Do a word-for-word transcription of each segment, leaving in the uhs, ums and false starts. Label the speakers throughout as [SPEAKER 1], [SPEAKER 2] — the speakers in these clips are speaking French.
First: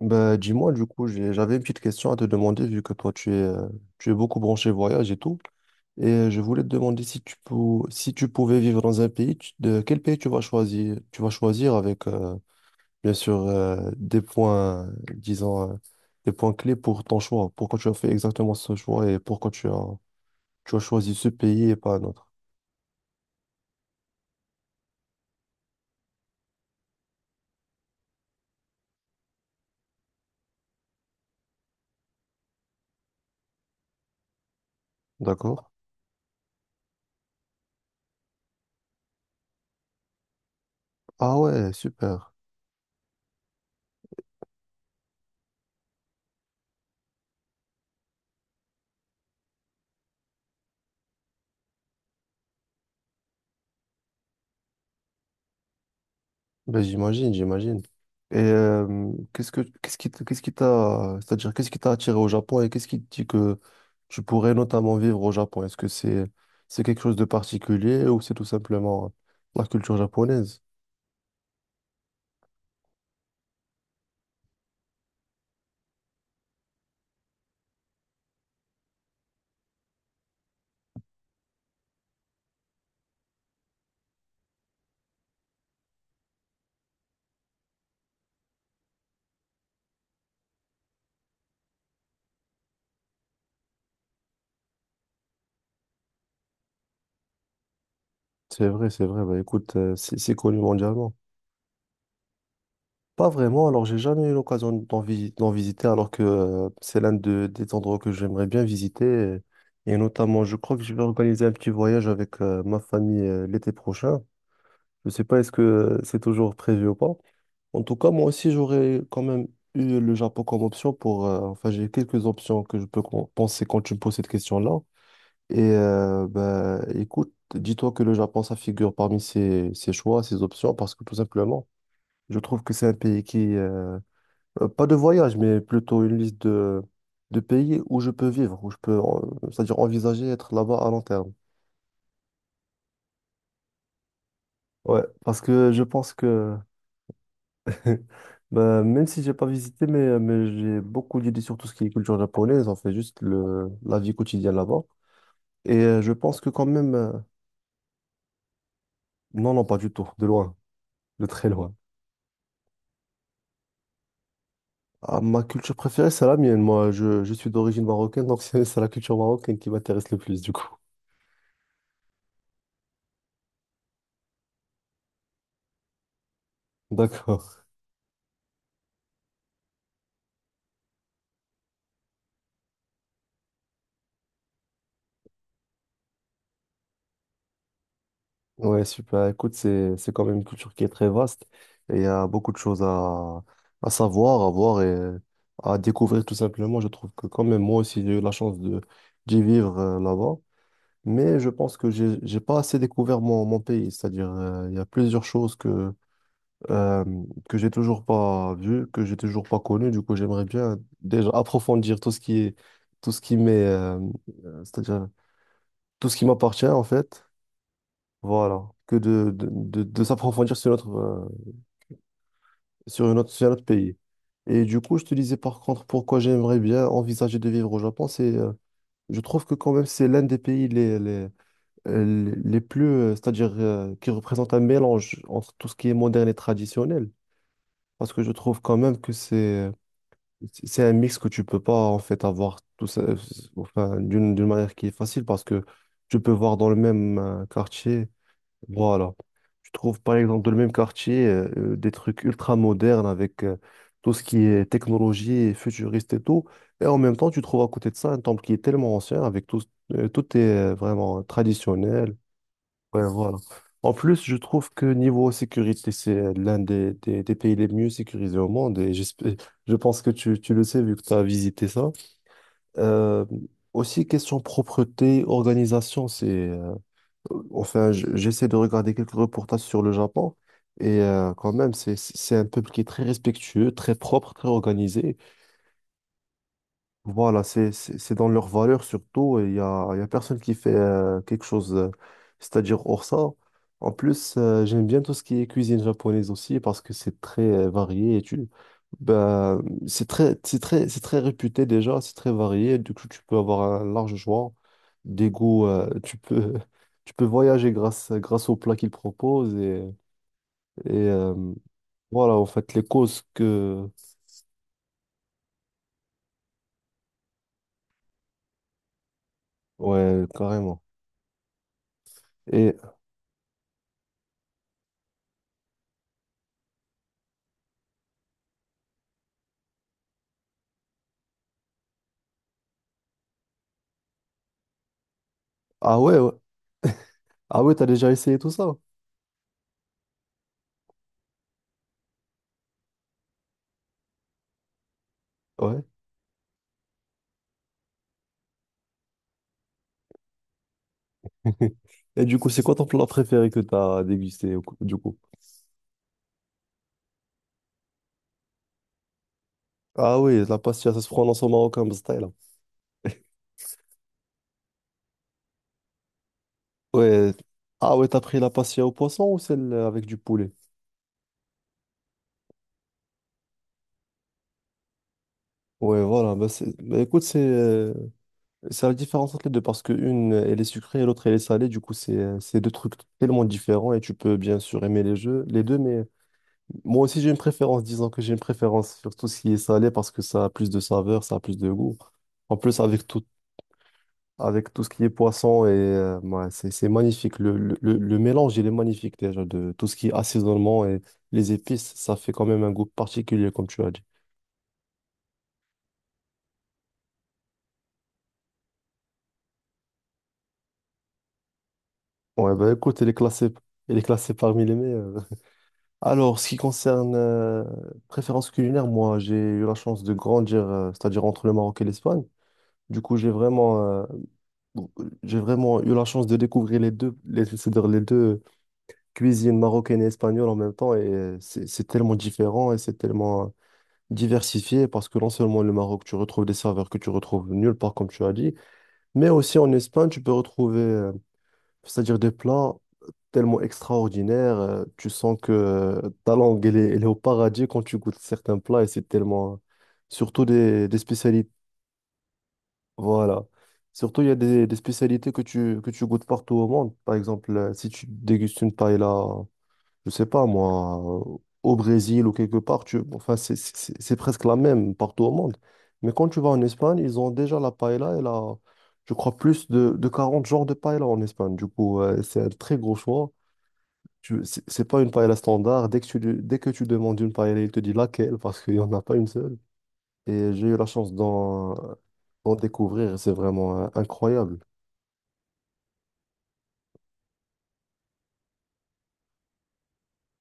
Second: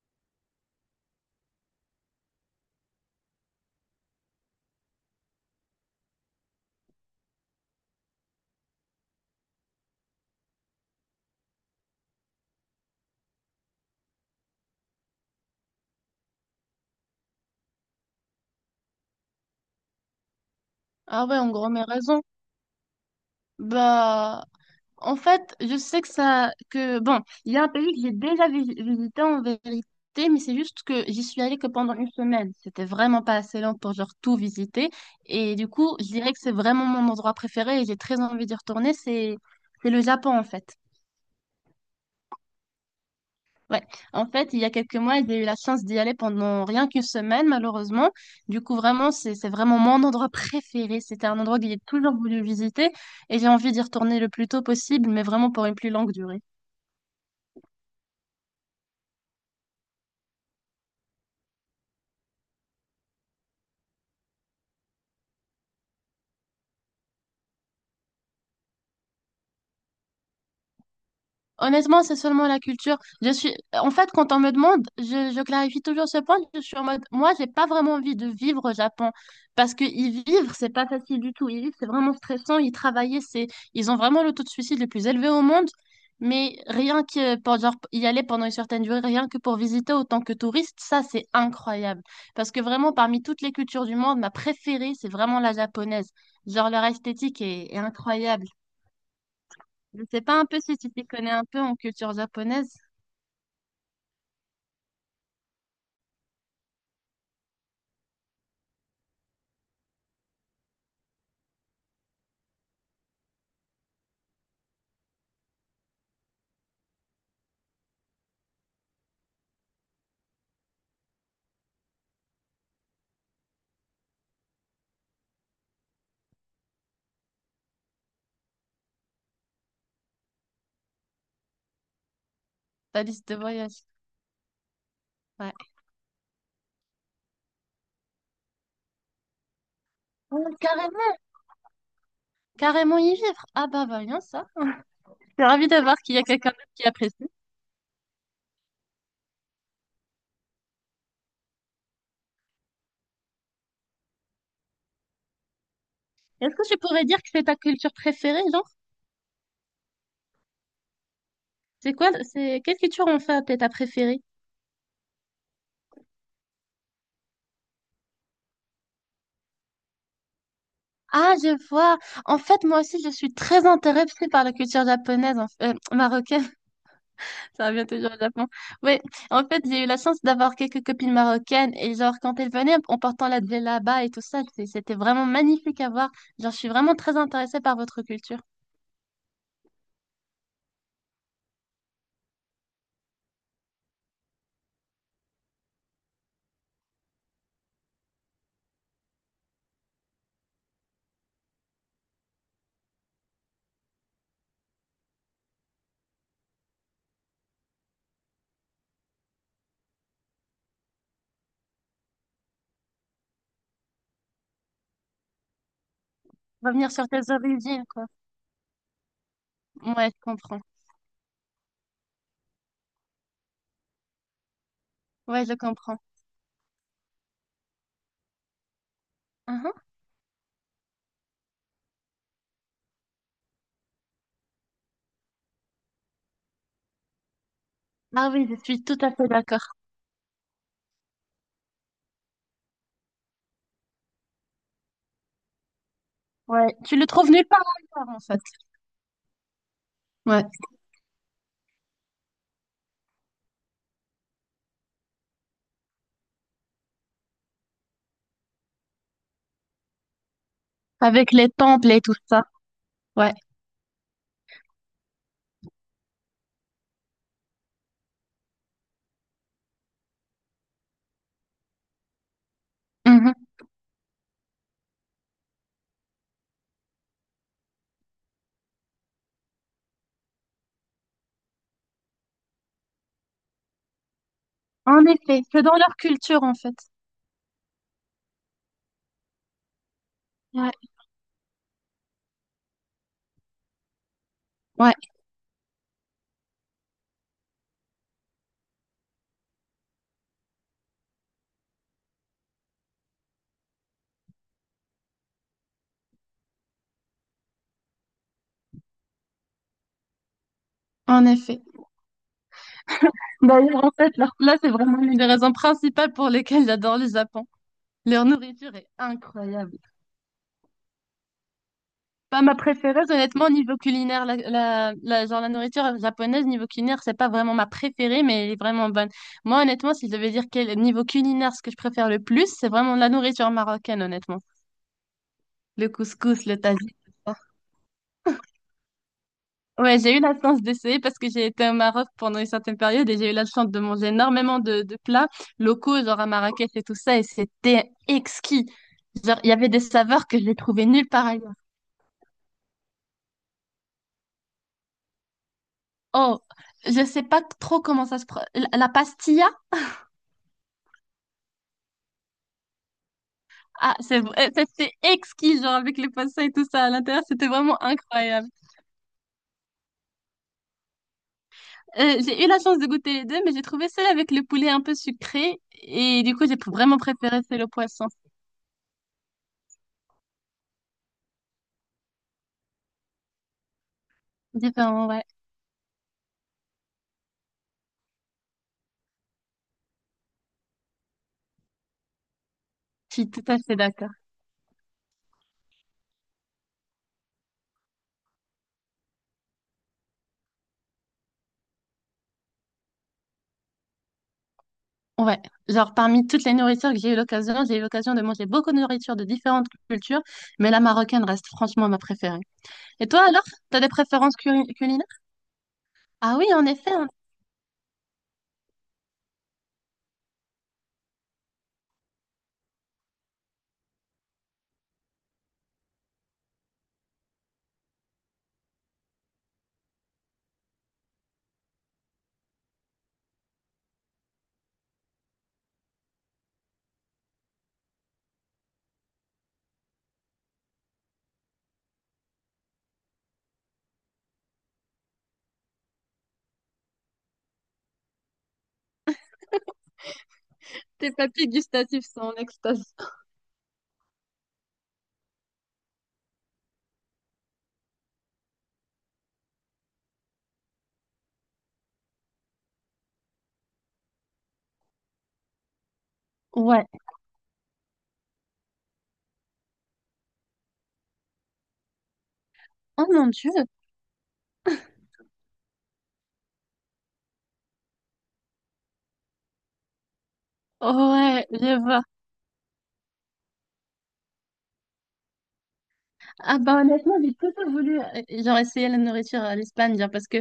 [SPEAKER 1] Bah, dis-moi, du coup, j'ai- j'avais une petite question à te demander, vu que toi, tu es, euh, tu es beaucoup branché voyage et tout. Et euh, je voulais te demander si tu, pou- si tu pouvais vivre dans un pays, tu- de quel pays tu vas choisir? Tu vas choisir avec, euh, bien sûr, euh, des points, euh, disons, euh, des points clés pour ton choix. Pourquoi tu as fait exactement ce choix et pourquoi tu as, tu as choisi
[SPEAKER 2] Ah
[SPEAKER 1] ce
[SPEAKER 2] ouais, en gros,
[SPEAKER 1] pays et
[SPEAKER 2] mais
[SPEAKER 1] pas un
[SPEAKER 2] raison.
[SPEAKER 1] autre.
[SPEAKER 2] Bah, en fait, je sais que ça, que bon, il y a un pays que j'ai déjà vi- visité en vérité, mais c'est juste que j'y suis allée que pendant une semaine. C'était vraiment pas assez long pour genre tout visiter. Et
[SPEAKER 1] D'accord?
[SPEAKER 2] du coup, je dirais que c'est vraiment mon endroit préféré et j'ai très envie d'y retourner. C'est, c'est le Japon en fait.
[SPEAKER 1] Ah ouais, super.
[SPEAKER 2] Ouais. En fait, il y a quelques mois, j'ai eu la chance d'y aller pendant rien qu'une semaine, malheureusement. Du coup, vraiment, c'est, c'est vraiment mon endroit préféré. C'était un endroit que j'ai toujours voulu visiter et j'ai envie d'y retourner le plus tôt possible, mais vraiment pour une plus longue durée.
[SPEAKER 1] Ben, j'imagine, j'imagine. Et euh, qu'est-ce que qu'est-ce qui t- qu'est-ce qui t'a c'est-à-dire qu'est-ce qui t'a attiré au Japon et qu'est-ce qui te dit que tu pourrais notamment vivre au Japon? Est-ce que c'est c'est quelque chose de particulier ou c'est tout simplement la culture japonaise?
[SPEAKER 2] Honnêtement, c'est seulement la culture. Je suis, en fait, quand on me demande, je, je clarifie toujours ce point. Je suis en mode, moi, j'ai pas vraiment envie de vivre au Japon parce que y vivre, c'est pas facile du tout. Y vivre, c'est vraiment stressant. Y travailler, c'est, ils ont vraiment le taux de suicide le plus élevé au monde. Mais rien que pour genre, y aller pendant une certaine durée, rien que pour visiter autant que touriste, ça, c'est incroyable. Parce que vraiment, parmi toutes les cultures du monde, ma préférée, c'est vraiment la japonaise. Genre, leur esthétique est est incroyable.
[SPEAKER 1] C'est vrai, c'est vrai. Bah, écoute, euh,
[SPEAKER 2] Je
[SPEAKER 1] c'est
[SPEAKER 2] sais
[SPEAKER 1] c'est
[SPEAKER 2] pas un
[SPEAKER 1] connu
[SPEAKER 2] peu si tu t'y
[SPEAKER 1] mondialement.
[SPEAKER 2] connais un peu en culture japonaise,
[SPEAKER 1] Pas vraiment. Alors, j'ai jamais eu l'occasion d'en visi- d'en visiter, alors que euh, c'est l'un de- des endroits que j'aimerais bien visiter. Et, et notamment, je crois que je vais organiser un petit voyage avec euh, ma famille euh, l'été prochain. Je sais pas est-ce que euh, c'est toujours prévu ou pas. En tout cas, moi aussi, j'aurais quand même eu le Japon comme option pour... euh, enfin, j'ai quelques options que je peux con- penser quand tu me poses cette question-là. Et euh, ben, écoute, dis-toi que le Japon, ça figure parmi ses, ses choix, ses options, parce que tout simplement, je trouve que c'est un
[SPEAKER 2] ta
[SPEAKER 1] pays
[SPEAKER 2] liste de
[SPEAKER 1] qui...
[SPEAKER 2] voyage.
[SPEAKER 1] euh, euh, pas de voyage,
[SPEAKER 2] Ouais.
[SPEAKER 1] mais plutôt une liste de, de pays où je peux vivre, où je peux, euh, c'est-à-dire envisager
[SPEAKER 2] Ah,
[SPEAKER 1] être là-bas à long
[SPEAKER 2] carrément,
[SPEAKER 1] terme.
[SPEAKER 2] carrément y vivre. Ah bah bah, voyons ça. Je
[SPEAKER 1] Ouais, parce
[SPEAKER 2] suis ravie
[SPEAKER 1] que
[SPEAKER 2] de
[SPEAKER 1] je
[SPEAKER 2] voir
[SPEAKER 1] pense
[SPEAKER 2] qu'il y a quelqu'un
[SPEAKER 1] que...
[SPEAKER 2] d'autre qui apprécie.
[SPEAKER 1] Bah, même si j'ai pas visité, mais, euh, mais j'ai beaucoup d'idées sur tout ce qui est culture japonaise, en fait, juste le, la vie quotidienne là-bas. Et euh, je pense que
[SPEAKER 2] Est-ce que
[SPEAKER 1] quand
[SPEAKER 2] tu
[SPEAKER 1] même,
[SPEAKER 2] pourrais
[SPEAKER 1] euh,
[SPEAKER 2] dire que c'est ta culture préférée, genre?
[SPEAKER 1] non, non, pas du tout, de loin, de très loin.
[SPEAKER 2] C'est quoi, c'est quelle culture en fait est ta préférée?
[SPEAKER 1] Ah, ma culture préférée, c'est la mienne. Moi, je, je suis d'origine marocaine, donc c'est c'est la culture marocaine qui m'intéresse le plus, du coup.
[SPEAKER 2] Ah, je vois. En fait, moi aussi, je suis très intéressée par la culture japonaise, en f- euh, marocaine.
[SPEAKER 1] D'accord.
[SPEAKER 2] Ça revient toujours au Japon. Oui, en fait, j'ai eu la chance d'avoir quelques copines marocaines et genre quand elles venaient en portant la djellaba et tout ça, c'est- c'était vraiment magnifique à voir. Genre, je suis vraiment très intéressée par votre culture.
[SPEAKER 1] Ouais, super. Écoute, c'est, c'est quand même une culture qui est très vaste et il y a beaucoup de choses à, à savoir, à voir et à découvrir tout simplement. Je trouve que quand même, moi aussi, j'ai eu la chance de, d'y vivre euh, là-bas, mais je pense que j'ai, j'ai pas assez découvert mon, mon pays. C'est-à-dire, euh, il y a plusieurs choses que, euh, que j'ai toujours pas vues, que j'ai toujours pas connues. Du coup, j'aimerais bien déjà approfondir tout ce qui est, tout ce qui m'est, euh, euh, c'est-à-dire tout ce qui m'appartient en
[SPEAKER 2] Revenir sur tes
[SPEAKER 1] fait.
[SPEAKER 2] origines, quoi.
[SPEAKER 1] Voilà, que de, de, de- de
[SPEAKER 2] Ouais, je
[SPEAKER 1] s'approfondir
[SPEAKER 2] comprends.
[SPEAKER 1] sur notre, euh, sur une autre, sur un autre pays. Et du coup, je te disais
[SPEAKER 2] Ouais, je
[SPEAKER 1] par contre
[SPEAKER 2] comprends.
[SPEAKER 1] pourquoi j'aimerais bien envisager de vivre au Japon, c'est, euh, je trouve que quand
[SPEAKER 2] Uhum.
[SPEAKER 1] même c'est l'un des pays les, les, euh, les plus, euh, c'est-à-dire euh, qui représente un mélange entre tout ce qui est moderne et traditionnel, parce que
[SPEAKER 2] Ah
[SPEAKER 1] je
[SPEAKER 2] oui, je
[SPEAKER 1] trouve quand
[SPEAKER 2] suis tout
[SPEAKER 1] même
[SPEAKER 2] à
[SPEAKER 1] que
[SPEAKER 2] fait
[SPEAKER 1] c'est,
[SPEAKER 2] d'accord.
[SPEAKER 1] c'est un mix que tu peux pas en fait avoir tout ça, euh, enfin, d'une, d'une manière qui est facile, parce que tu peux voir dans
[SPEAKER 2] Ouais,
[SPEAKER 1] le
[SPEAKER 2] tu le
[SPEAKER 1] même
[SPEAKER 2] trouves
[SPEAKER 1] euh,
[SPEAKER 2] nulle part
[SPEAKER 1] quartier.
[SPEAKER 2] ailleurs, en fait.
[SPEAKER 1] Voilà. Tu trouves par exemple
[SPEAKER 2] Ouais,
[SPEAKER 1] dans le même quartier euh, euh, des trucs ultra modernes avec euh, tout ce qui est technologie et futuriste et tout. Et en même temps, tu trouves à côté de ça un temple qui est tellement ancien avec tout, euh, tout est euh, vraiment
[SPEAKER 2] avec les temples et
[SPEAKER 1] traditionnel.
[SPEAKER 2] tout ça.
[SPEAKER 1] Ouais,
[SPEAKER 2] Ouais.
[SPEAKER 1] voilà. En plus, je trouve que niveau sécurité, c'est euh, l'un des, des- des pays les mieux sécurisés au monde et j'espère- je pense que tu, tu le sais vu que tu as visité ça. Euh,
[SPEAKER 2] Mhm.
[SPEAKER 1] aussi, question propreté, organisation, c'est... euh, enfin, je- j'essaie de regarder quelques reportages sur le Japon et euh, quand même, c'est, c'est un peuple qui est très respectueux, très propre, très
[SPEAKER 2] En
[SPEAKER 1] organisé.
[SPEAKER 2] effet, c'est dans leur culture, en fait.
[SPEAKER 1] Voilà, c'est c'est- c'est dans leur valeur surtout. Il y a, il y a personne qui
[SPEAKER 2] Ouais,
[SPEAKER 1] fait euh, quelque chose, euh, c'est-à-dire hors ça. En plus, euh, j'aime
[SPEAKER 2] ouais,
[SPEAKER 1] bien tout ce qui est cuisine japonaise aussi parce que c'est très euh, varié et tu, bah, c'est très, c'est très, c'est très réputé déjà, c'est très varié. Du coup, tu peux avoir un large choix des goûts. euh, tu peux, tu peux voyager grâce, grâce aux plats qu'ils proposent et, et
[SPEAKER 2] en
[SPEAKER 1] euh,
[SPEAKER 2] effet.
[SPEAKER 1] voilà, en fait, les causes
[SPEAKER 2] D'ailleurs,
[SPEAKER 1] que,
[SPEAKER 2] en fait, leur plat, c'est vraiment l'une des raisons principales pour lesquelles j'adore le Japon. Leur nourriture est incroyable.
[SPEAKER 1] ouais, carrément.
[SPEAKER 2] Pas ma
[SPEAKER 1] Et
[SPEAKER 2] préférée, honnêtement, niveau culinaire. La, la, la- genre, la nourriture japonaise, niveau culinaire, c'est pas vraiment ma préférée, mais elle est vraiment bonne. Moi, honnêtement, si je devais dire quel niveau culinaire, ce que je préfère le plus, c'est vraiment la nourriture marocaine, honnêtement. Le
[SPEAKER 1] ah ouais. Ouais.
[SPEAKER 2] couscous, le tagine.
[SPEAKER 1] Ah ouais, t'as déjà essayé tout ça?
[SPEAKER 2] Ouais, j'ai eu la chance d'essayer parce que j'ai été au Maroc pendant une certaine période et j'ai eu la chance de manger énormément de, de plats
[SPEAKER 1] Ouais.
[SPEAKER 2] locaux, genre à Marrakech et tout ça, et c'était exquis. Genre, il y avait des saveurs que j'ai trouvées nulle part ailleurs.
[SPEAKER 1] Et du coup, c'est quoi ton plat préféré que t'as dégusté au cou- du coup?
[SPEAKER 2] Oh, je sais pas trop comment ça se... pro- La, la pastilla,
[SPEAKER 1] Ah oui, la pastilla, ça se prononce au marocain, style.
[SPEAKER 2] ah, c'est vrai, c'était exquis, genre avec les poissons et tout ça à l'intérieur,
[SPEAKER 1] Ouais.
[SPEAKER 2] c'était vraiment
[SPEAKER 1] Ah ouais, t'as pris
[SPEAKER 2] incroyable.
[SPEAKER 1] la pastilla au poisson ou celle avec du poulet?
[SPEAKER 2] Euh, j'ai eu la chance de goûter les deux, mais j'ai trouvé celle avec le poulet un peu sucré,
[SPEAKER 1] Ouais,
[SPEAKER 2] et
[SPEAKER 1] voilà.
[SPEAKER 2] du coup,
[SPEAKER 1] Bah
[SPEAKER 2] j'ai
[SPEAKER 1] c'est- bah
[SPEAKER 2] vraiment
[SPEAKER 1] écoute, c'est
[SPEAKER 2] préféré celle au
[SPEAKER 1] euh,
[SPEAKER 2] poisson.
[SPEAKER 1] c'est la différence entre les deux parce que une elle est sucrée et l'autre, elle est salée. Du coup, c'est euh, c'est deux trucs tellement différents et tu peux bien sûr aimer
[SPEAKER 2] Différent,
[SPEAKER 1] les
[SPEAKER 2] ouais.
[SPEAKER 1] jeux, les deux. Mais moi aussi, j'ai une préférence. Disons que j'ai une préférence sur tout ce qui est salé parce que ça a plus de saveur, ça a plus de goût. En plus, avec
[SPEAKER 2] Je suis tout à fait d'accord.
[SPEAKER 1] avec tout ce qui est poisson et euh, ouais, c'est c'est magnifique. Le, le, le- le mélange, il est magnifique déjà de tout ce qui est assaisonnement et les épices, ça fait quand même un goût particulier, comme tu as dit.
[SPEAKER 2] Ouais, genre parmi toutes les nourritures que j'ai eu l'occasion, j'ai eu l'occasion de manger beaucoup de nourritures de différentes cultures, mais la marocaine reste franchement ma préférée.
[SPEAKER 1] Ouais, bah écoute,
[SPEAKER 2] Et
[SPEAKER 1] il est
[SPEAKER 2] toi alors,
[SPEAKER 1] classé,
[SPEAKER 2] t'as des
[SPEAKER 1] il est classé
[SPEAKER 2] préférences
[SPEAKER 1] parmi
[SPEAKER 2] culi-
[SPEAKER 1] les
[SPEAKER 2] culinaires?
[SPEAKER 1] meilleurs.
[SPEAKER 2] Ah
[SPEAKER 1] Alors,
[SPEAKER 2] oui,
[SPEAKER 1] ce qui
[SPEAKER 2] en effet, hein,
[SPEAKER 1] concerne euh, préférence culinaire, moi, j'ai eu la chance de grandir, euh, c'est-à-dire entre le Maroc et l'Espagne. Du coup, j'ai vraiment, euh, j'ai vraiment eu la chance de découvrir les deux, les, c'est-à-dire les deux cuisines marocaines et espagnole en même temps, et euh, c'est c'est tellement différent et c'est tellement diversifié parce que non seulement le Maroc, tu retrouves des saveurs que tu retrouves nulle part, comme tu as dit, mais aussi en Espagne, tu peux retrouver, euh, c'est-à-dire des plats tellement extraordinaires. euh, tu sens que euh, ta langue, elle est, elle est au paradis quand tu goûtes certains plats et c'est tellement. Surtout des, des
[SPEAKER 2] tes papilles
[SPEAKER 1] spécialités.
[SPEAKER 2] gustatives sont en extase.
[SPEAKER 1] Voilà. Surtout, il y a des, des spécialités que tu, que tu goûtes partout au monde. Par exemple, euh, si tu dégustes une paella je sais pas moi, euh, au Brésil ou quelque part, tu, enfin, c'est c'est- c'est- c'est presque la même partout au monde. Mais quand tu vas en
[SPEAKER 2] Ouais.
[SPEAKER 1] Espagne, ils ont déjà la paella et la, je crois, plus de, de quarante genres de paella en Espagne. Du coup, euh, c'est un très gros
[SPEAKER 2] Oh mon
[SPEAKER 1] choix.
[SPEAKER 2] Dieu.
[SPEAKER 1] Tu, c'est c'est pas une paella standard. Dès que tu, lui- dès que tu demandes une paella, il te dit laquelle parce qu'il n'y en a pas une seule. Et j'ai eu la chance
[SPEAKER 2] Ouais,
[SPEAKER 1] d'en
[SPEAKER 2] je vois.
[SPEAKER 1] d'en découvrir. C'est vraiment euh, incroyable.
[SPEAKER 2] Ah bah honnêtement, j'ai plutôt voulu euh, genre essayer la nourriture à l'Espagne, genre parce que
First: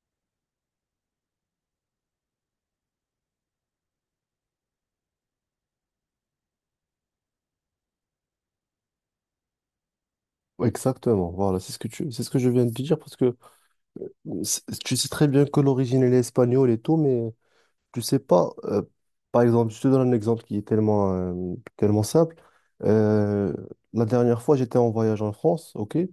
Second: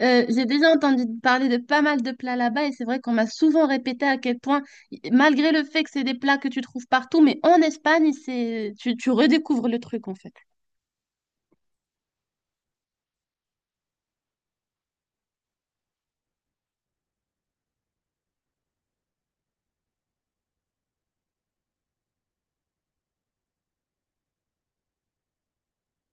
[SPEAKER 2] euh, j'ai déjà entendu parler de pas mal de plats là-bas et c'est vrai qu'on m'a souvent répété à quel point, malgré le fait que c'est des plats que tu trouves partout, mais en Espagne, c'est tu, tu redécouvres le truc en fait.
[SPEAKER 1] Exactement, voilà, c'est ce que tu, c'est ce que je viens de te dire parce que c'est- tu sais très bien que l'origine elle est espagnole et tout, mais tu sais pas, euh, par exemple, je te donne un exemple qui est tellement, euh, tellement simple. Euh, la dernière fois, j'étais en voyage en France, ok? Et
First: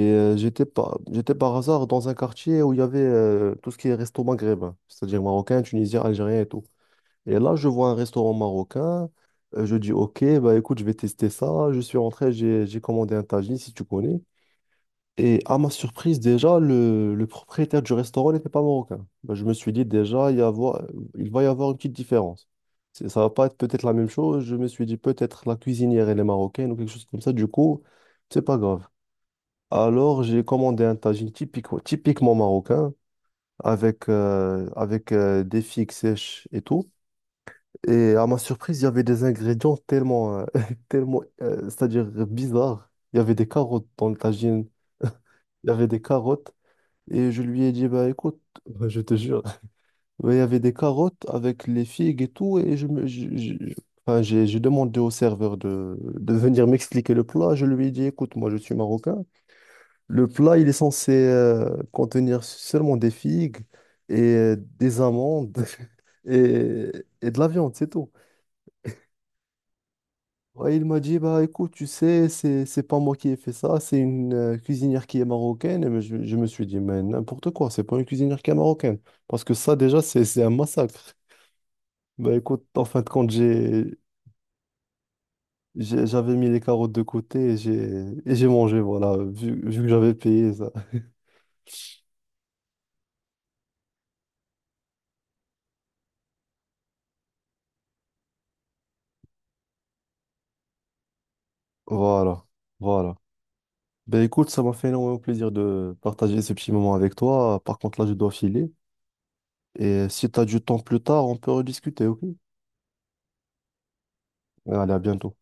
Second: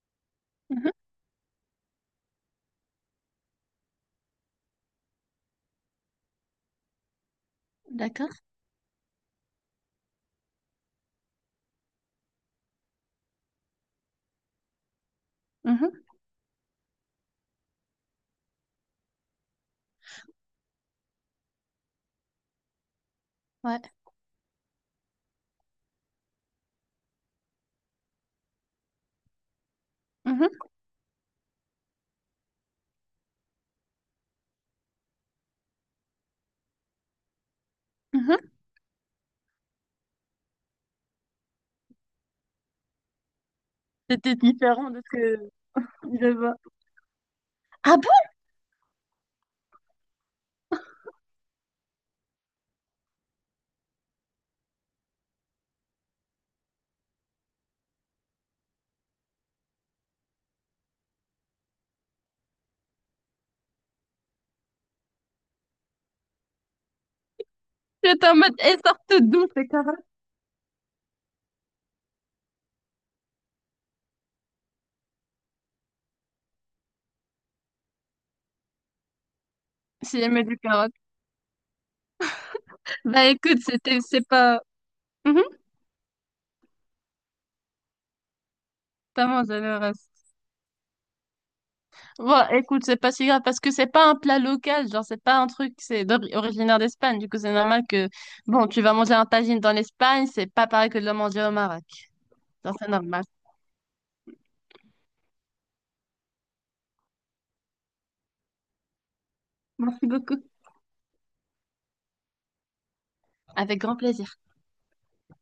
[SPEAKER 1] euh, j'étais
[SPEAKER 2] Mhm.
[SPEAKER 1] par, j'étais par hasard dans un quartier où il y avait euh, tout ce qui est resto maghrébin, c'est-à-dire marocain, tunisien, algérien et tout. Et là, je vois un restaurant
[SPEAKER 2] D'accord.
[SPEAKER 1] marocain. euh, je dis, OK, bah écoute, je vais tester ça. Je suis rentré, j'ai, j'ai commandé un tagine, si tu connais. Et à ma
[SPEAKER 2] Mhm.
[SPEAKER 1] surprise, déjà, le, le propriétaire du restaurant n'était pas marocain. Bah, je me suis dit, déjà, il, y avoir- il va y avoir une petite différence. C'est- Ça va pas être
[SPEAKER 2] Ouais.
[SPEAKER 1] peut-être la même chose. Je me suis dit, peut-être la cuisinière, elle est marocaine ou quelque chose comme ça. Du coup, c'est pas grave. Alors, j'ai
[SPEAKER 2] Mhm.
[SPEAKER 1] commandé un tagine typique, typiquement marocain, avec, euh, avec euh, des figues sèches et tout. Et à ma
[SPEAKER 2] Mhm.
[SPEAKER 1] surprise, il y avait des ingrédients tellement, euh, tellement euh, c'est-à-dire bizarres. Il y avait des carottes dans le
[SPEAKER 2] C'était
[SPEAKER 1] tagine,
[SPEAKER 2] différent de ce que
[SPEAKER 1] il y avait des
[SPEAKER 2] je
[SPEAKER 1] carottes.
[SPEAKER 2] vois.
[SPEAKER 1] Et je lui ai dit,
[SPEAKER 2] Ah
[SPEAKER 1] bah
[SPEAKER 2] bon?
[SPEAKER 1] écoute, je te jure, ouais, il y avait des carottes avec les figues et tout. Et je me, je- je- je- enfin, j'ai j'ai demandé au serveur de, de venir m'expliquer le plat. Je lui ai dit, écoute, moi je suis marocain. Le plat, il est censé euh, contenir seulement des figues et euh, des amandes et, et de la viande, c'est tout.
[SPEAKER 2] J'étais en mode, elles sortent d'où ces carottes?
[SPEAKER 1] Ouais, il m'a dit, bah écoute, tu sais, c'est, c'est pas moi qui ai fait ça, c'est une euh, cuisinière qui est marocaine. Et mais je, je me suis dit, mais n'importe quoi, c'est pas une cuisinière qui est marocaine. Parce que ça, déjà,
[SPEAKER 2] Si
[SPEAKER 1] c'est, c'est
[SPEAKER 2] j'aimais
[SPEAKER 1] un
[SPEAKER 2] du carottes.
[SPEAKER 1] massacre. Bah écoute, en fin de
[SPEAKER 2] Bah
[SPEAKER 1] compte,
[SPEAKER 2] écoute,
[SPEAKER 1] j'ai,
[SPEAKER 2] c'était, c'est pas. Mhm.
[SPEAKER 1] j'ai- j'avais mis les carottes de côté et j'ai, et j'ai mangé, voilà,
[SPEAKER 2] Totalement
[SPEAKER 1] vu, vu que
[SPEAKER 2] généreuse.
[SPEAKER 1] j'avais payé ça.
[SPEAKER 2] Bon, écoute, c'est pas si grave parce que c'est pas un plat local, genre c'est pas un truc, c'est d'ori- originaire d'Espagne. Du coup, c'est normal que, bon, tu vas manger un tagine dans l'Espagne, c'est pas pareil que de le manger au Maroc.
[SPEAKER 1] Voilà,
[SPEAKER 2] Genre, c'est
[SPEAKER 1] voilà.
[SPEAKER 2] normal.
[SPEAKER 1] Ben écoute, ça m'a fait énormément plaisir de partager ce petit moment avec toi. Par contre, là, je dois filer.
[SPEAKER 2] Merci
[SPEAKER 1] Et si tu
[SPEAKER 2] beaucoup.
[SPEAKER 1] as du temps plus tard, on peut rediscuter, ok?
[SPEAKER 2] Avec grand plaisir.
[SPEAKER 1] Allez, à bientôt.